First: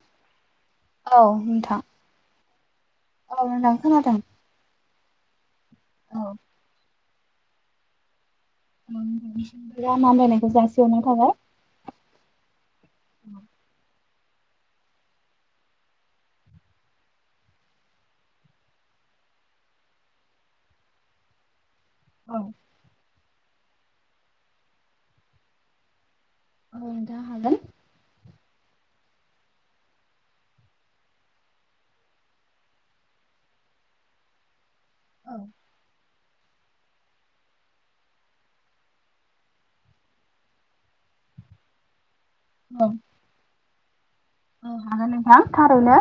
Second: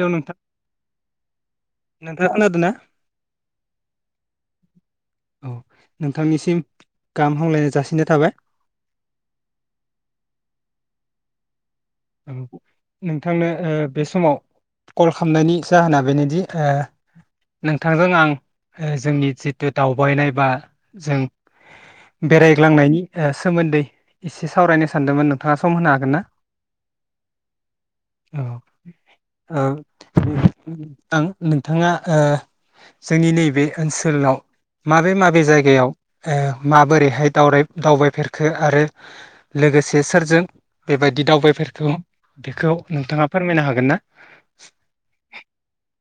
Hello नोंथां औ नोंथां नोंथाङा खोनादो ना। औ नोंथां खोनादों। औ औ नोंथांनिसिम गाहाम हामलायनाय जासिनाय थाबाय। गाहाम हामलायनायखौ जासि हरनाय थाबाय [unintelligible] नोंथांनो ओ। बे समाव कल खालामनायनि जाहोना बेनोदि ओ नोंथांजों आं जोंनि जिथु दावबायनाय बा जों। औ बेरायग्लांनायनि। सोमोन्दै एसे सावरायनो सानदोंमोन नोंथाङा सम होनो हागोन ना। औ नोंथां हागोन औ ओं नोंथाङा जोंनि नैबे ओनसोलाव। माबे - औ माबे जायगायाव ओ माबोरैहाय दावराय दावबायफेरखो आरो लोगोसे सोरजों बेबायदि दावबाय [unintelligible] बेखौ औ नोंथाङा फोरमायनो हाग गोनना औ हागोन नोंथां थारैनो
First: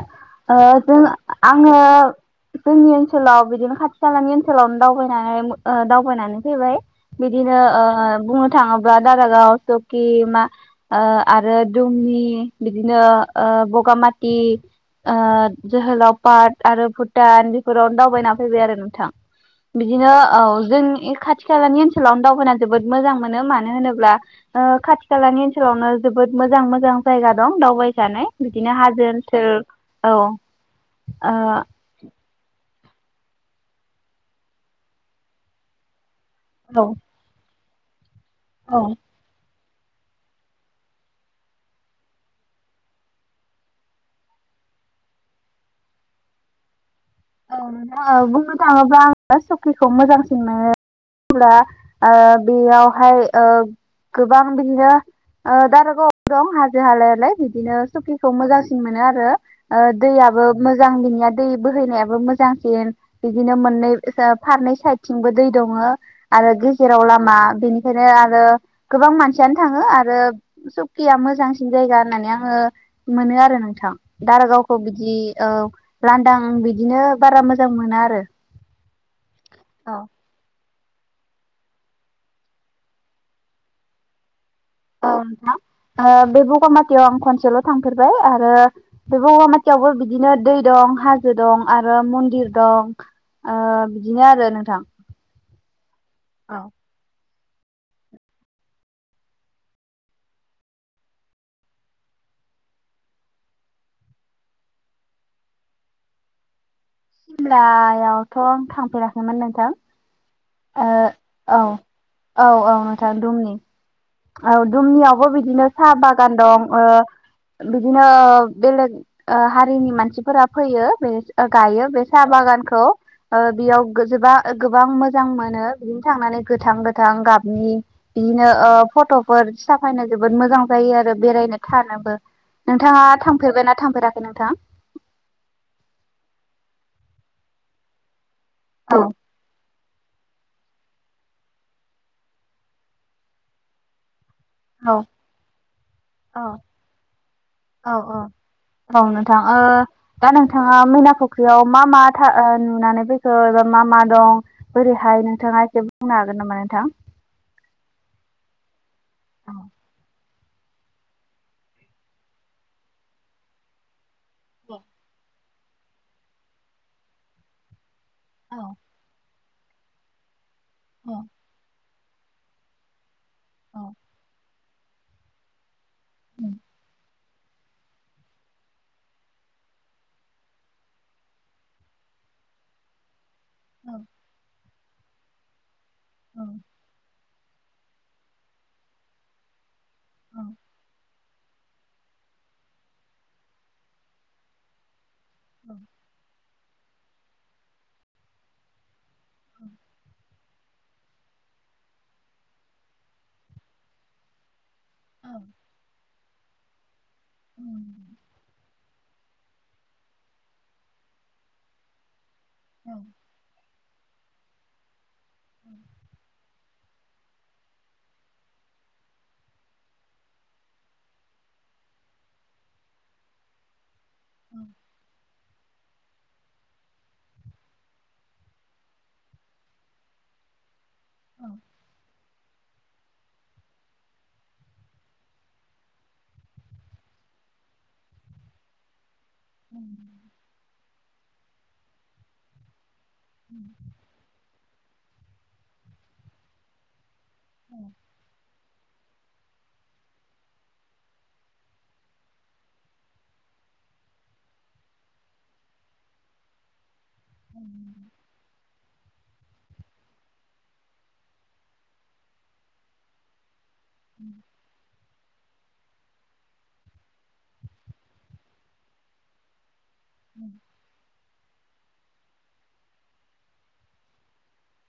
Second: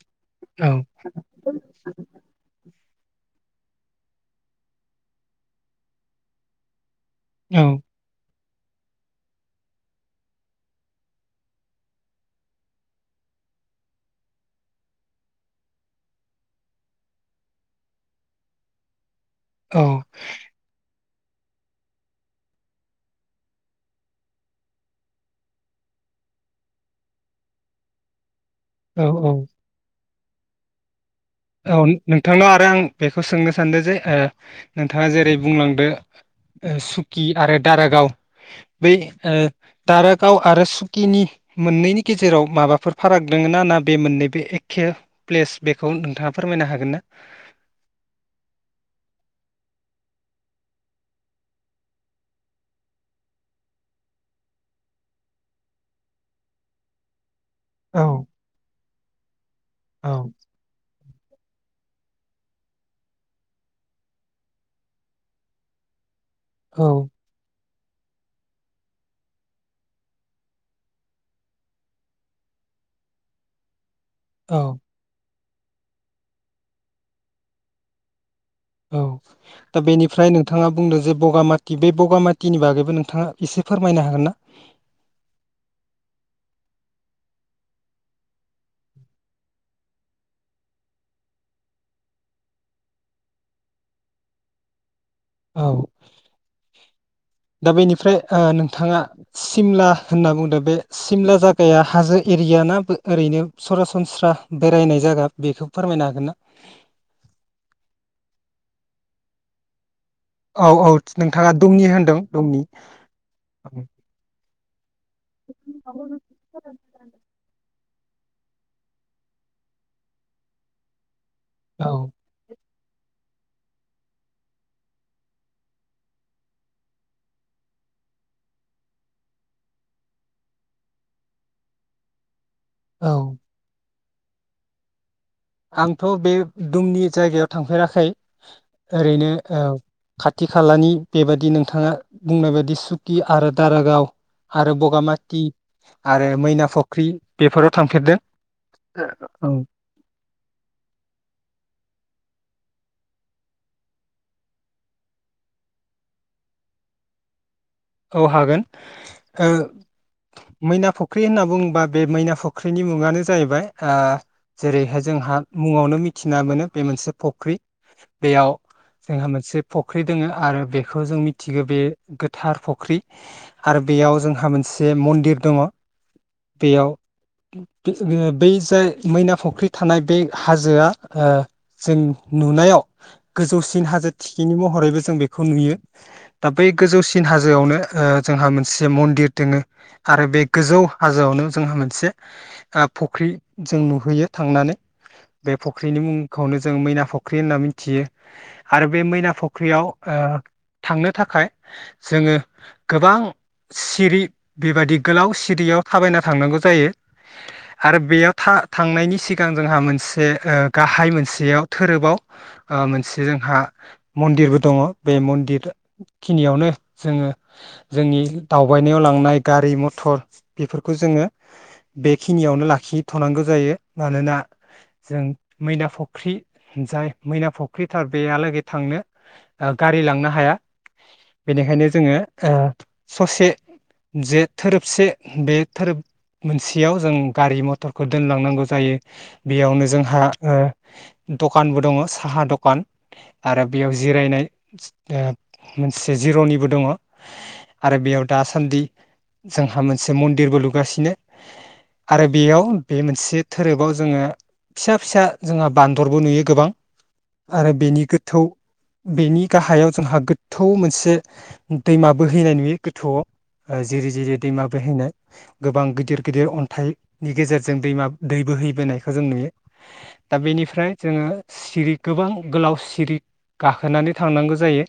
ओ औ जोङो आङो जोंनि ओनसोला बिदिनो औ ओ बुंन थाङोब्ला दारागाव, चकि मा ओ आरो दुमनि बिदिनो ओ बगामाथि ओ जोहोलाव पात आरो भुटान बेफोरावनो दावबायना फैबाय आरो नोंथां औ बिदिनो औ जों खाथि - खालानि ओनसोलावनो दावबायना जोबोद मोजां मोनो मानो होनोब्ला ओ खाथि- खालानि ओनसोलावनो जोबोद मोजां मोजां जायगा दं दावबाय जानाय बिदिनो औ हाजो औ सेर औ औ नोंथांनाव आरो आं बेखौ सोंनो सानदों जे ओ नोंथाङा जेरै बुंलांदो ओ सुखि आरो दारागाव औ बै ओ दारागाव आरो सुकिनि मोननैनि गेजेराव माबाफोर फाराग दोङोना ना बे मोननैबो एखे प्लेस बेखौ नोंथाङा फोरमायनो हागोन ना? औ नोंथां बुंनो थाङोब्ला आंङो सखिखौ मोजांसिन मोनो। मानो होनब्ला ओ बेयावहाय ओ गोबां बिदिनो ओ दारागाव दं हाजो हालायालाय बि बिदिनो औ सुखिखौ मोजांसिन मोनो आरो ओ औ दैयाबो मोजां बिनि दै बोहैनाया बो मोजांसिन बिदिनो मोननै जा फारनै साइदथिंबो दै दंङो। आरो गेजेराव औ लामा बे [unintelligible] आरो गोबां मानसियानो थांङो आरो सुखिया मोजांसिन जायगा होननानै आंङो मोनो आरो नोंथां। दारागावखौ बिदि औ लांदां बिद बिदिनो बारा मोजां मोना आरो औ दा औ बेनिफ्राय नोंथां नोंथाङा बुंदों जे बगामाथि बे बगामाथिनि बागैबो नोंथाङा एसे फोरमायनो हागोन ना? औ नोंथां ओ बे बगामाथियाव आं खनसेल थांफेरबाय आरो बे बगामाथियावबो बिदिनो दै दं हाजो दं आरो मन्दिर दं ओ बिदिनो आरो नोंथां। औ औ दा बेनिफ्राय ओ नोंथाङा सिमला होनना बुंदों बे सिमला जायागाया हाजो एरिया ना ओरैनो सरासनस्रा बेरायनाय जायगा बेखौ फोरमायनो हागोन ना? सिमलायावथ' आं थांफेराखैमोन नोंथां। औ ओ औ नोंथाङा औ दुमनि होनदों औ दुमनि औ नोंथां दुमनि औ दुमनियाव अ बिदिनो सा बागान दं ओ बिदिनो बेलेग ओ हारिनि मानसिफोरा फैयो बे ओ गायो औ बे साहा बागानखौ ओ बेयाव गोजोबा गोबां मोजां मोनो बिदिन थांनानै गोथां गोथां गाबनि बिदिनो ओ फट'फोर साफायनो जोबोद मोजां जायो आरो बेरायनो थानोबो। नोंथाङा औ थांफेरबाय ना थांफेराखै? नोंथां आंथ' बे दुमनि जायगायाव थांफेराखै औ ओरैनो औ खाथि खालानि बेबायदि नोंथाङा बुंनाय बायदि सुकि आरो दारागाव आरो औ बगामाथि आरो मैना फख्रि बेफोराव औ थांफेरदों औ ओ‌ नोंथां औ। ओ दा नोंथाङा मैना फुख्रियाव मा मा था नुनानै फैखो एबा मा मा दं बोरैहाय नोंथाङा एसे बुंनो हागोन नामा नोंथां? औ हागोन ओ औ मैना फुख्रि होनना बुङोबा बे मैना फुख्रिनि मुङानो जाहैबाय ओ जेरैहाय जोंहा मुङावनो मिथिना मोनो बे मोनसे फख्रि बेयाव औ जोंहा मोनसे फख्रि दोङो आरो। बेखौ औ जों मिथिगौ बे गोथार फ ख्रि आरो औ बेयाव जोंहा मोनसे बे मन्दिर दङ बेयाव बै जाय मैना फुख्रि थानाय बे हाजोआ ओ जों नुनायाव गोजौसिन हाजो थिखिनि महर हरैबो जों बेखौ नुयो। दा बै गोजौसि फिन हाजो हाजोआवनो ओ जोंहा मोनसे मन्दिर दङो। आरो बे गोजौ हाजोआवनो जोंहा ओ मोनसे फुख्रि जों नुहैयो थांनानै बे फख्रिनि मुं खौनो जों मैना फुख्रि होनना मिथियो आरो बे मैना फुख्रियाव ओ थांनो थाखाय जोङो गोबां सिरि बेबायदि गोलाव सिरियाव थाबायना थांनांगौ जायो। आरो बेयाव था थांनायनि सिगां जोंहा मोनसे ओ गाहाय मोनसेयाव धोरोबाव ओ मोनसे जोंहा मन्दिरबो दङ बे मन्दिर खिनियावनो जोङो जोंनि दावबायनायाव लांनाय गारि मथर बेफोरखौ जोङो बेखिनियावनो लाखिथ'नांगौ जायो। मानोना जों मैना फुख्रि जाय मैना फुख्रिथार बेहालागै थांनो गारि लांनो हाया। बेनिखायनो जोङो ओ ससे जे थोरोबसे बे थोरोब मोनसेयाव जों गारि मथरखौ दोनलांनांगौ जायो। बेयावनो जोंहा ओ दखानबो दङ साहा दखान। आरो बेयाव जिरायनाय [unintelligible] जिर'निबो दङ। आरो बेयाव दासान्दि जोंहा मोनसे मन्दिरबो लुगासिनो आरो बेयाव बे मोनसे थोरोबाव जोङो फिसा फिसा जोंहा बान्दरबो नुयो गोबां। आरो बेनि गोथौ बेनि गाहायाव जोंहा गोथौ मोनसे से दैमा बो हैैनाय नुयो गोथौआव जिरि जिरि दैमा बोहैनाय गोबां गिदिर गिदिर अन्थाइनि गेजेरजों दैमा दै बोहैबोनायखौ जों नुयो दा बेनिफ्राय जोङो सिरि गोबां गोलाव सिरि गाखोनानै थांनांगौ जायो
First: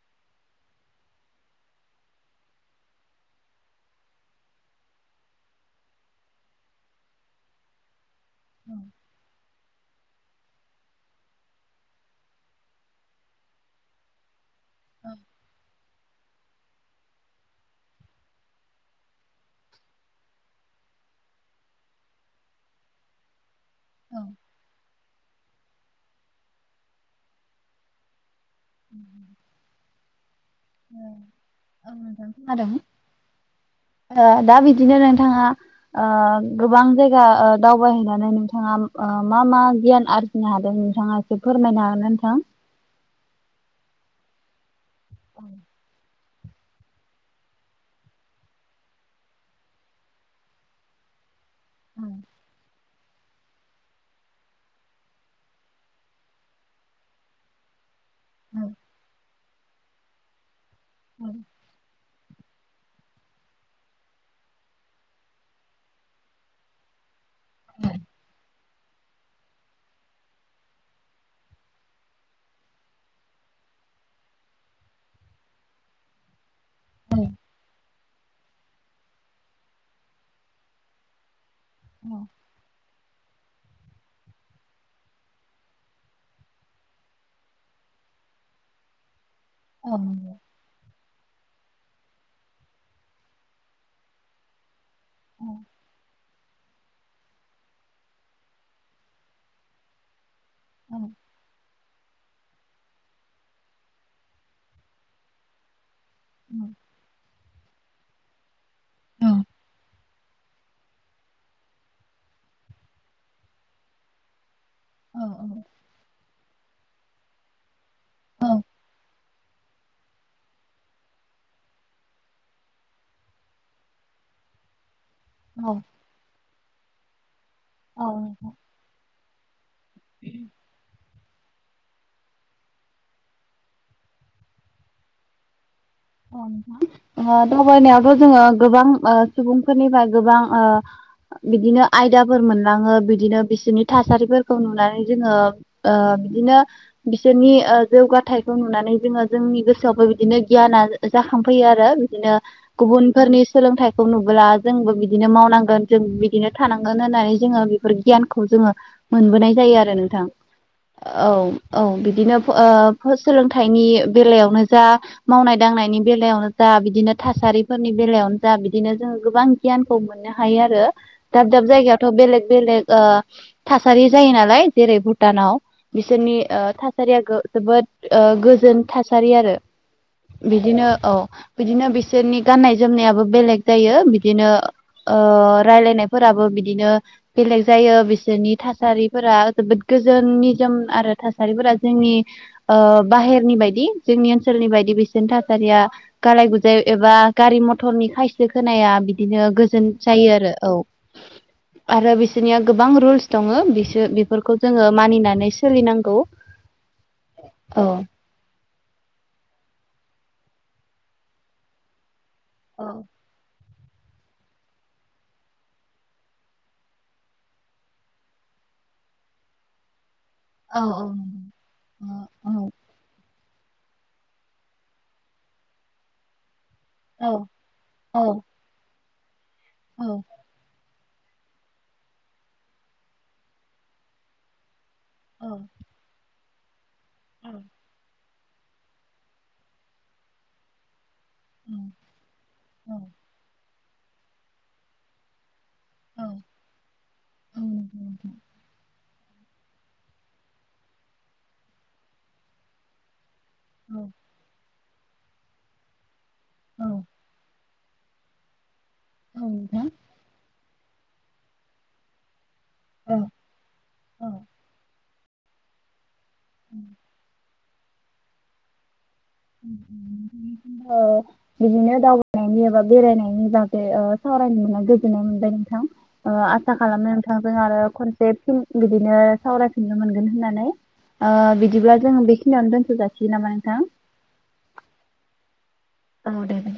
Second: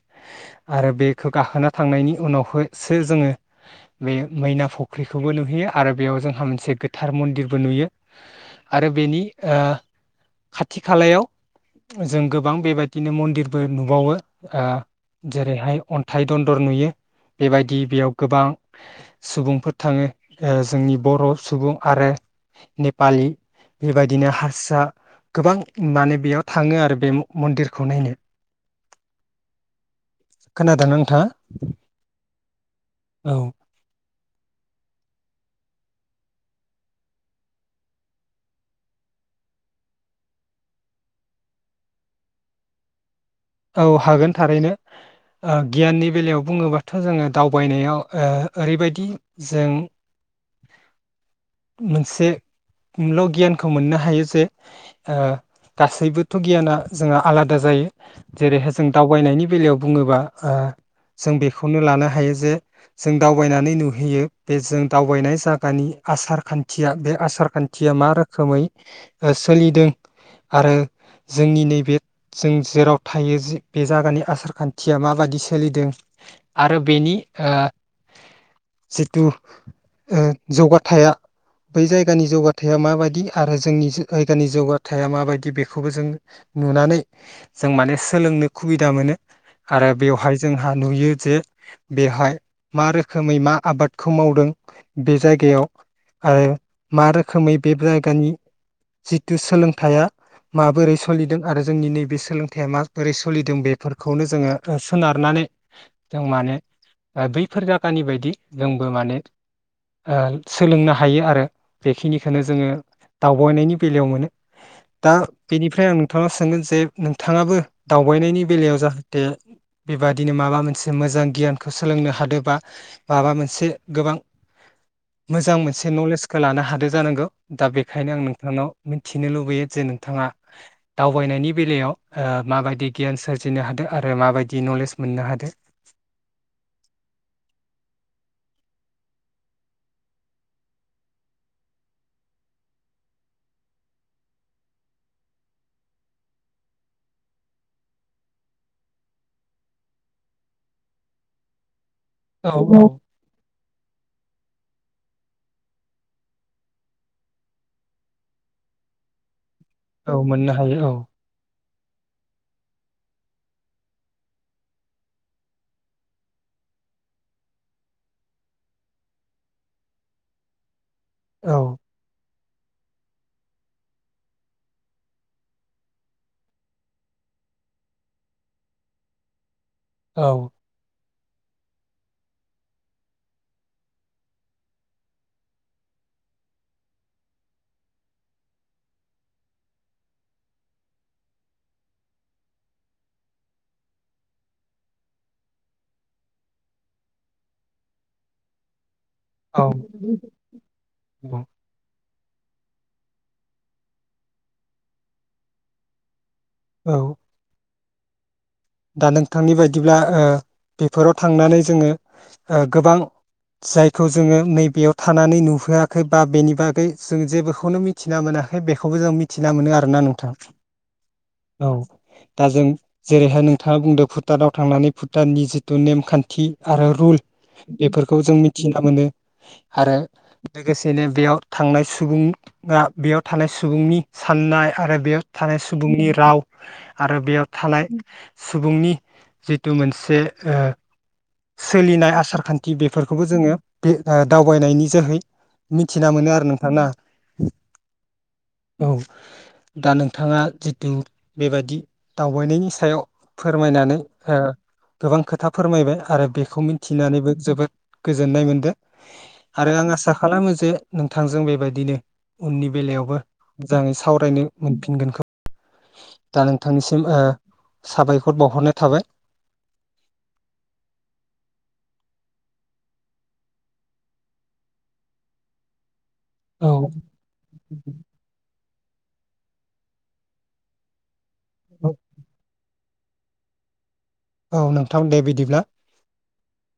आरो बे एबेखौ गाखोना थांनायनि उनावहसो जोङो बे मैना फुख्रिखौबो नुहैयो आरो बेयाव जोंहा मोनसे गोथार मन्दिरबो नुयो। आरो बेनि ओ खाथि खालायाव जों गोबां बेबायदिनो मन्दिरबो नुबावो। आ जेरैहाय। अन्थाइ दन्दर नुयो बेबायदि बेयाव गोबां सुबुंफोर थाङो ओ जोंनि बर' सुबुं आरो नेपालि। बेबायदिनो हारसा। गोबां माने बेयाव थाङो आरो बे मन्दिरखौ नायनो। उम। खोनादोंना नोंथाङा? खोनादों औ ओ दा बिदिनो नोंथाङा ओ गोबां जायगा ओ दावबायहैनानै नोंथाङा ओ मा मा गियान आरजिनो हादों नोंथाङा एसे फोरमायनो हागोन ना नोंथां? औ हागोन थारैनो। ओ गियाननि बेलायाव बुङोबाथ' जोङो दावबायनाय आव ओ ओरैबायदि जों मोनसे ल' गियानखौ मोननो हायो जे ओ गासैबोथ' गियाना जोंहा आलादा जायो। जेरैहाय जों दावबायनायनि बेलायाव बुङोबा ओ जों बेखौनो लानो हायो जे जे जों दावबायनानै नुहैयो बे जों दावबायनाय जागानि आसार खान्थिया बे आसा र खान्थिया मा रोखोमै ओ सोलिदों आरो जोंनि नैबे जों जेराव थायो जि बे जायगानि आसार खान्थिया माबादि सोलिदों आरो बेनि ओ जिथु ओ जौगाथाया बै जायगानि जौगाथाया माबायदि आरो जोंनि जायगानि जौगाथाया माबायदि बेखौबो जों नुनानै जों माने सोलोंनो खुबिदा मोनो। आरो बेवहाय जोंहा नुयो जे बेहाय मा रोखोमै मा आबादखौ मावदों बे जायगायाव आरो मा रोखोमै बे जायगानि जिथु सोलोंथाइया माबोरै सलिदों आरो जोंनि नैबे सोलों थाइया माबोरै सलिदों बेफोरखौनो जोङो ओ सोनारनानै जों माने ओ बै फोर जायगानि बायदि जोंबो माने ओ सोलोंनो हायो आरो बेखिनिखौनो जोङो दावबायनायनि बेलायाव मोनो। दा बेनिफ्राय आं नोंथाङा सों मोनसे नों थांङाबो दावबायनायनि बेलायाव जाहाथे बेबादिनो माबा मोनसे मोजां गियानखौ सोलोंनो हादोबा माबा मोनसे गोबां मोजां मोनसे नलेजखौ लानो हादो जानांगौ। दा बेखायनो आं नोंथांनाव मिथिनो लुबैयो जे नोंथांङा दावबायनायनि बेलायाव ओ माबायदि गियान सोरजिनो हादो आरो माबायदि नलेज मोननो हादो। ओ दावबायनायावथ' जोंङो गोबां ओ सुबुंफोरनिफ्राय गोबां ओ बिदिनो आयदाफोर मोनलाङो बिदिनो बिसोरनि थासारिफोरखौ नुनानै जोंङो ओ बिदिनो बिसोरनि ओ जौगाथायाइखौ नुनानै जोंङो जोंनि गोसोआवबो बिदिनो गियान जाखांफैयो आरो। बिदिनो औ गुबुनफोरनि सोलोंथाइखौ नुबोला जोंबो बिदिनो मावनांगोन जों बिदिनो थानांगोन होननानै जोंङो बेफोर गियानखौ जोंङो मोनबोनाय जायो आरो औ नोंथां। मोननो हायो औ। औ बिदिनो ओ फो सोलोंथाइनि बेलायावनो जा मावनाय दांनायनि बेलायावनो जा बिदिनो थासारिफोरनि बेलायावनो जा बिदिनो जोंङो गोबां गियानखौ मोननो हायो आरो। दाब औ दाब जायगायावथ' बेलेग बेलेग ओ थासारि जायो नालाय जेरै भुटानाव बिसोरनि ओ थासारिया जोबोद ओ गोजोन थासारि आरो। औ बिदिनो औ। बिदिनो बिसोरनि गाननाय जोमनायाबो बेलेग जायो, बिदिनो ओ रायलायनायफोराबो बिदिनो बेलेग जायो, बिसोरनि थासारिफोरा जोबोद गोजोन निजोम आरो थासारिफोरा जोंनि ओ बाहेरनि बायदि जोंनि ओनसोलनि बायदि बिसोर थासारिया गालाय गुजाय एबा गारि मथरनि खायसे खोनाया बिदि बिदिनो औ गोजोन जायो आरो। औ औ आरो बेसि बिनिया गोबां रुल्स दङ' बिसोर बेफोरखौ जोङो मानिनानै सोलिनांगौ। औ। औ। दा नोंथांनि बायदिब्ला ओ बेफोराव थांनानै जोङो ओ गोबां जायखौ जोङो नैबेयाव थानानै नुहैयाखै बा बेनि बागै जों जेबोखौनो मिथिना मोनाखै बेखौबो जों मिथिना मोनो आरोना नोंथां। औ दा जों जेरैहाय नों थाङा बुंदों भुटानाव थांनानै भुटाननि जिथु नेमखान्थि आरो रुल बेफोरखौ जों मिथिना मोनो। आरो लोगोसे जेने बेयाव थांनाय सुबुङा बेयाव थानाय आरो बेयाव थानाय सुबुंनि राव आरो बेयाव थानाय सुबुंनि जिथु मोनसे ओ सोलिनाय आसार खान्थि बेफोरखौबो जोङो बे आं दावबायनायनि जोहै मिथिना मोनो आरो नोंथां ना? औ। दा नोंथाङा जिथु बेबादि दावबायनायनि सायाव फोरमायनानै हो गोबां खोथा फोरमायबाय आरो बे खौ मिथिनानैबो जोबोद गोजोननाय मोनदो। आरो आं आसा खालामोजे नोंथांजों बेबायदिनो उननि बेलायावबो मोजाङै सावरायनो मोनफिनगोनखौ। [inaudible] दा नोंथांनिसिम ओ साबायखर बावहरनाय थाबाय। ओ बिदिनो दावबायनायनि एबा बेरायनायनि बागै ओ सावरायनो मोननानै गोजोननाय मोनबाय नोंथां। ओ औ आसा खालामनो नोंथां जों आरो खनसे फिन बिदिनो सावरायफिननो मोनगोन होननानै ओ बिदिब्ला जों बेखिनियावनो दोन थजासिनगोन नामा नोंथां? औ नोंथां दे बिदिब्ला। औ दे दे।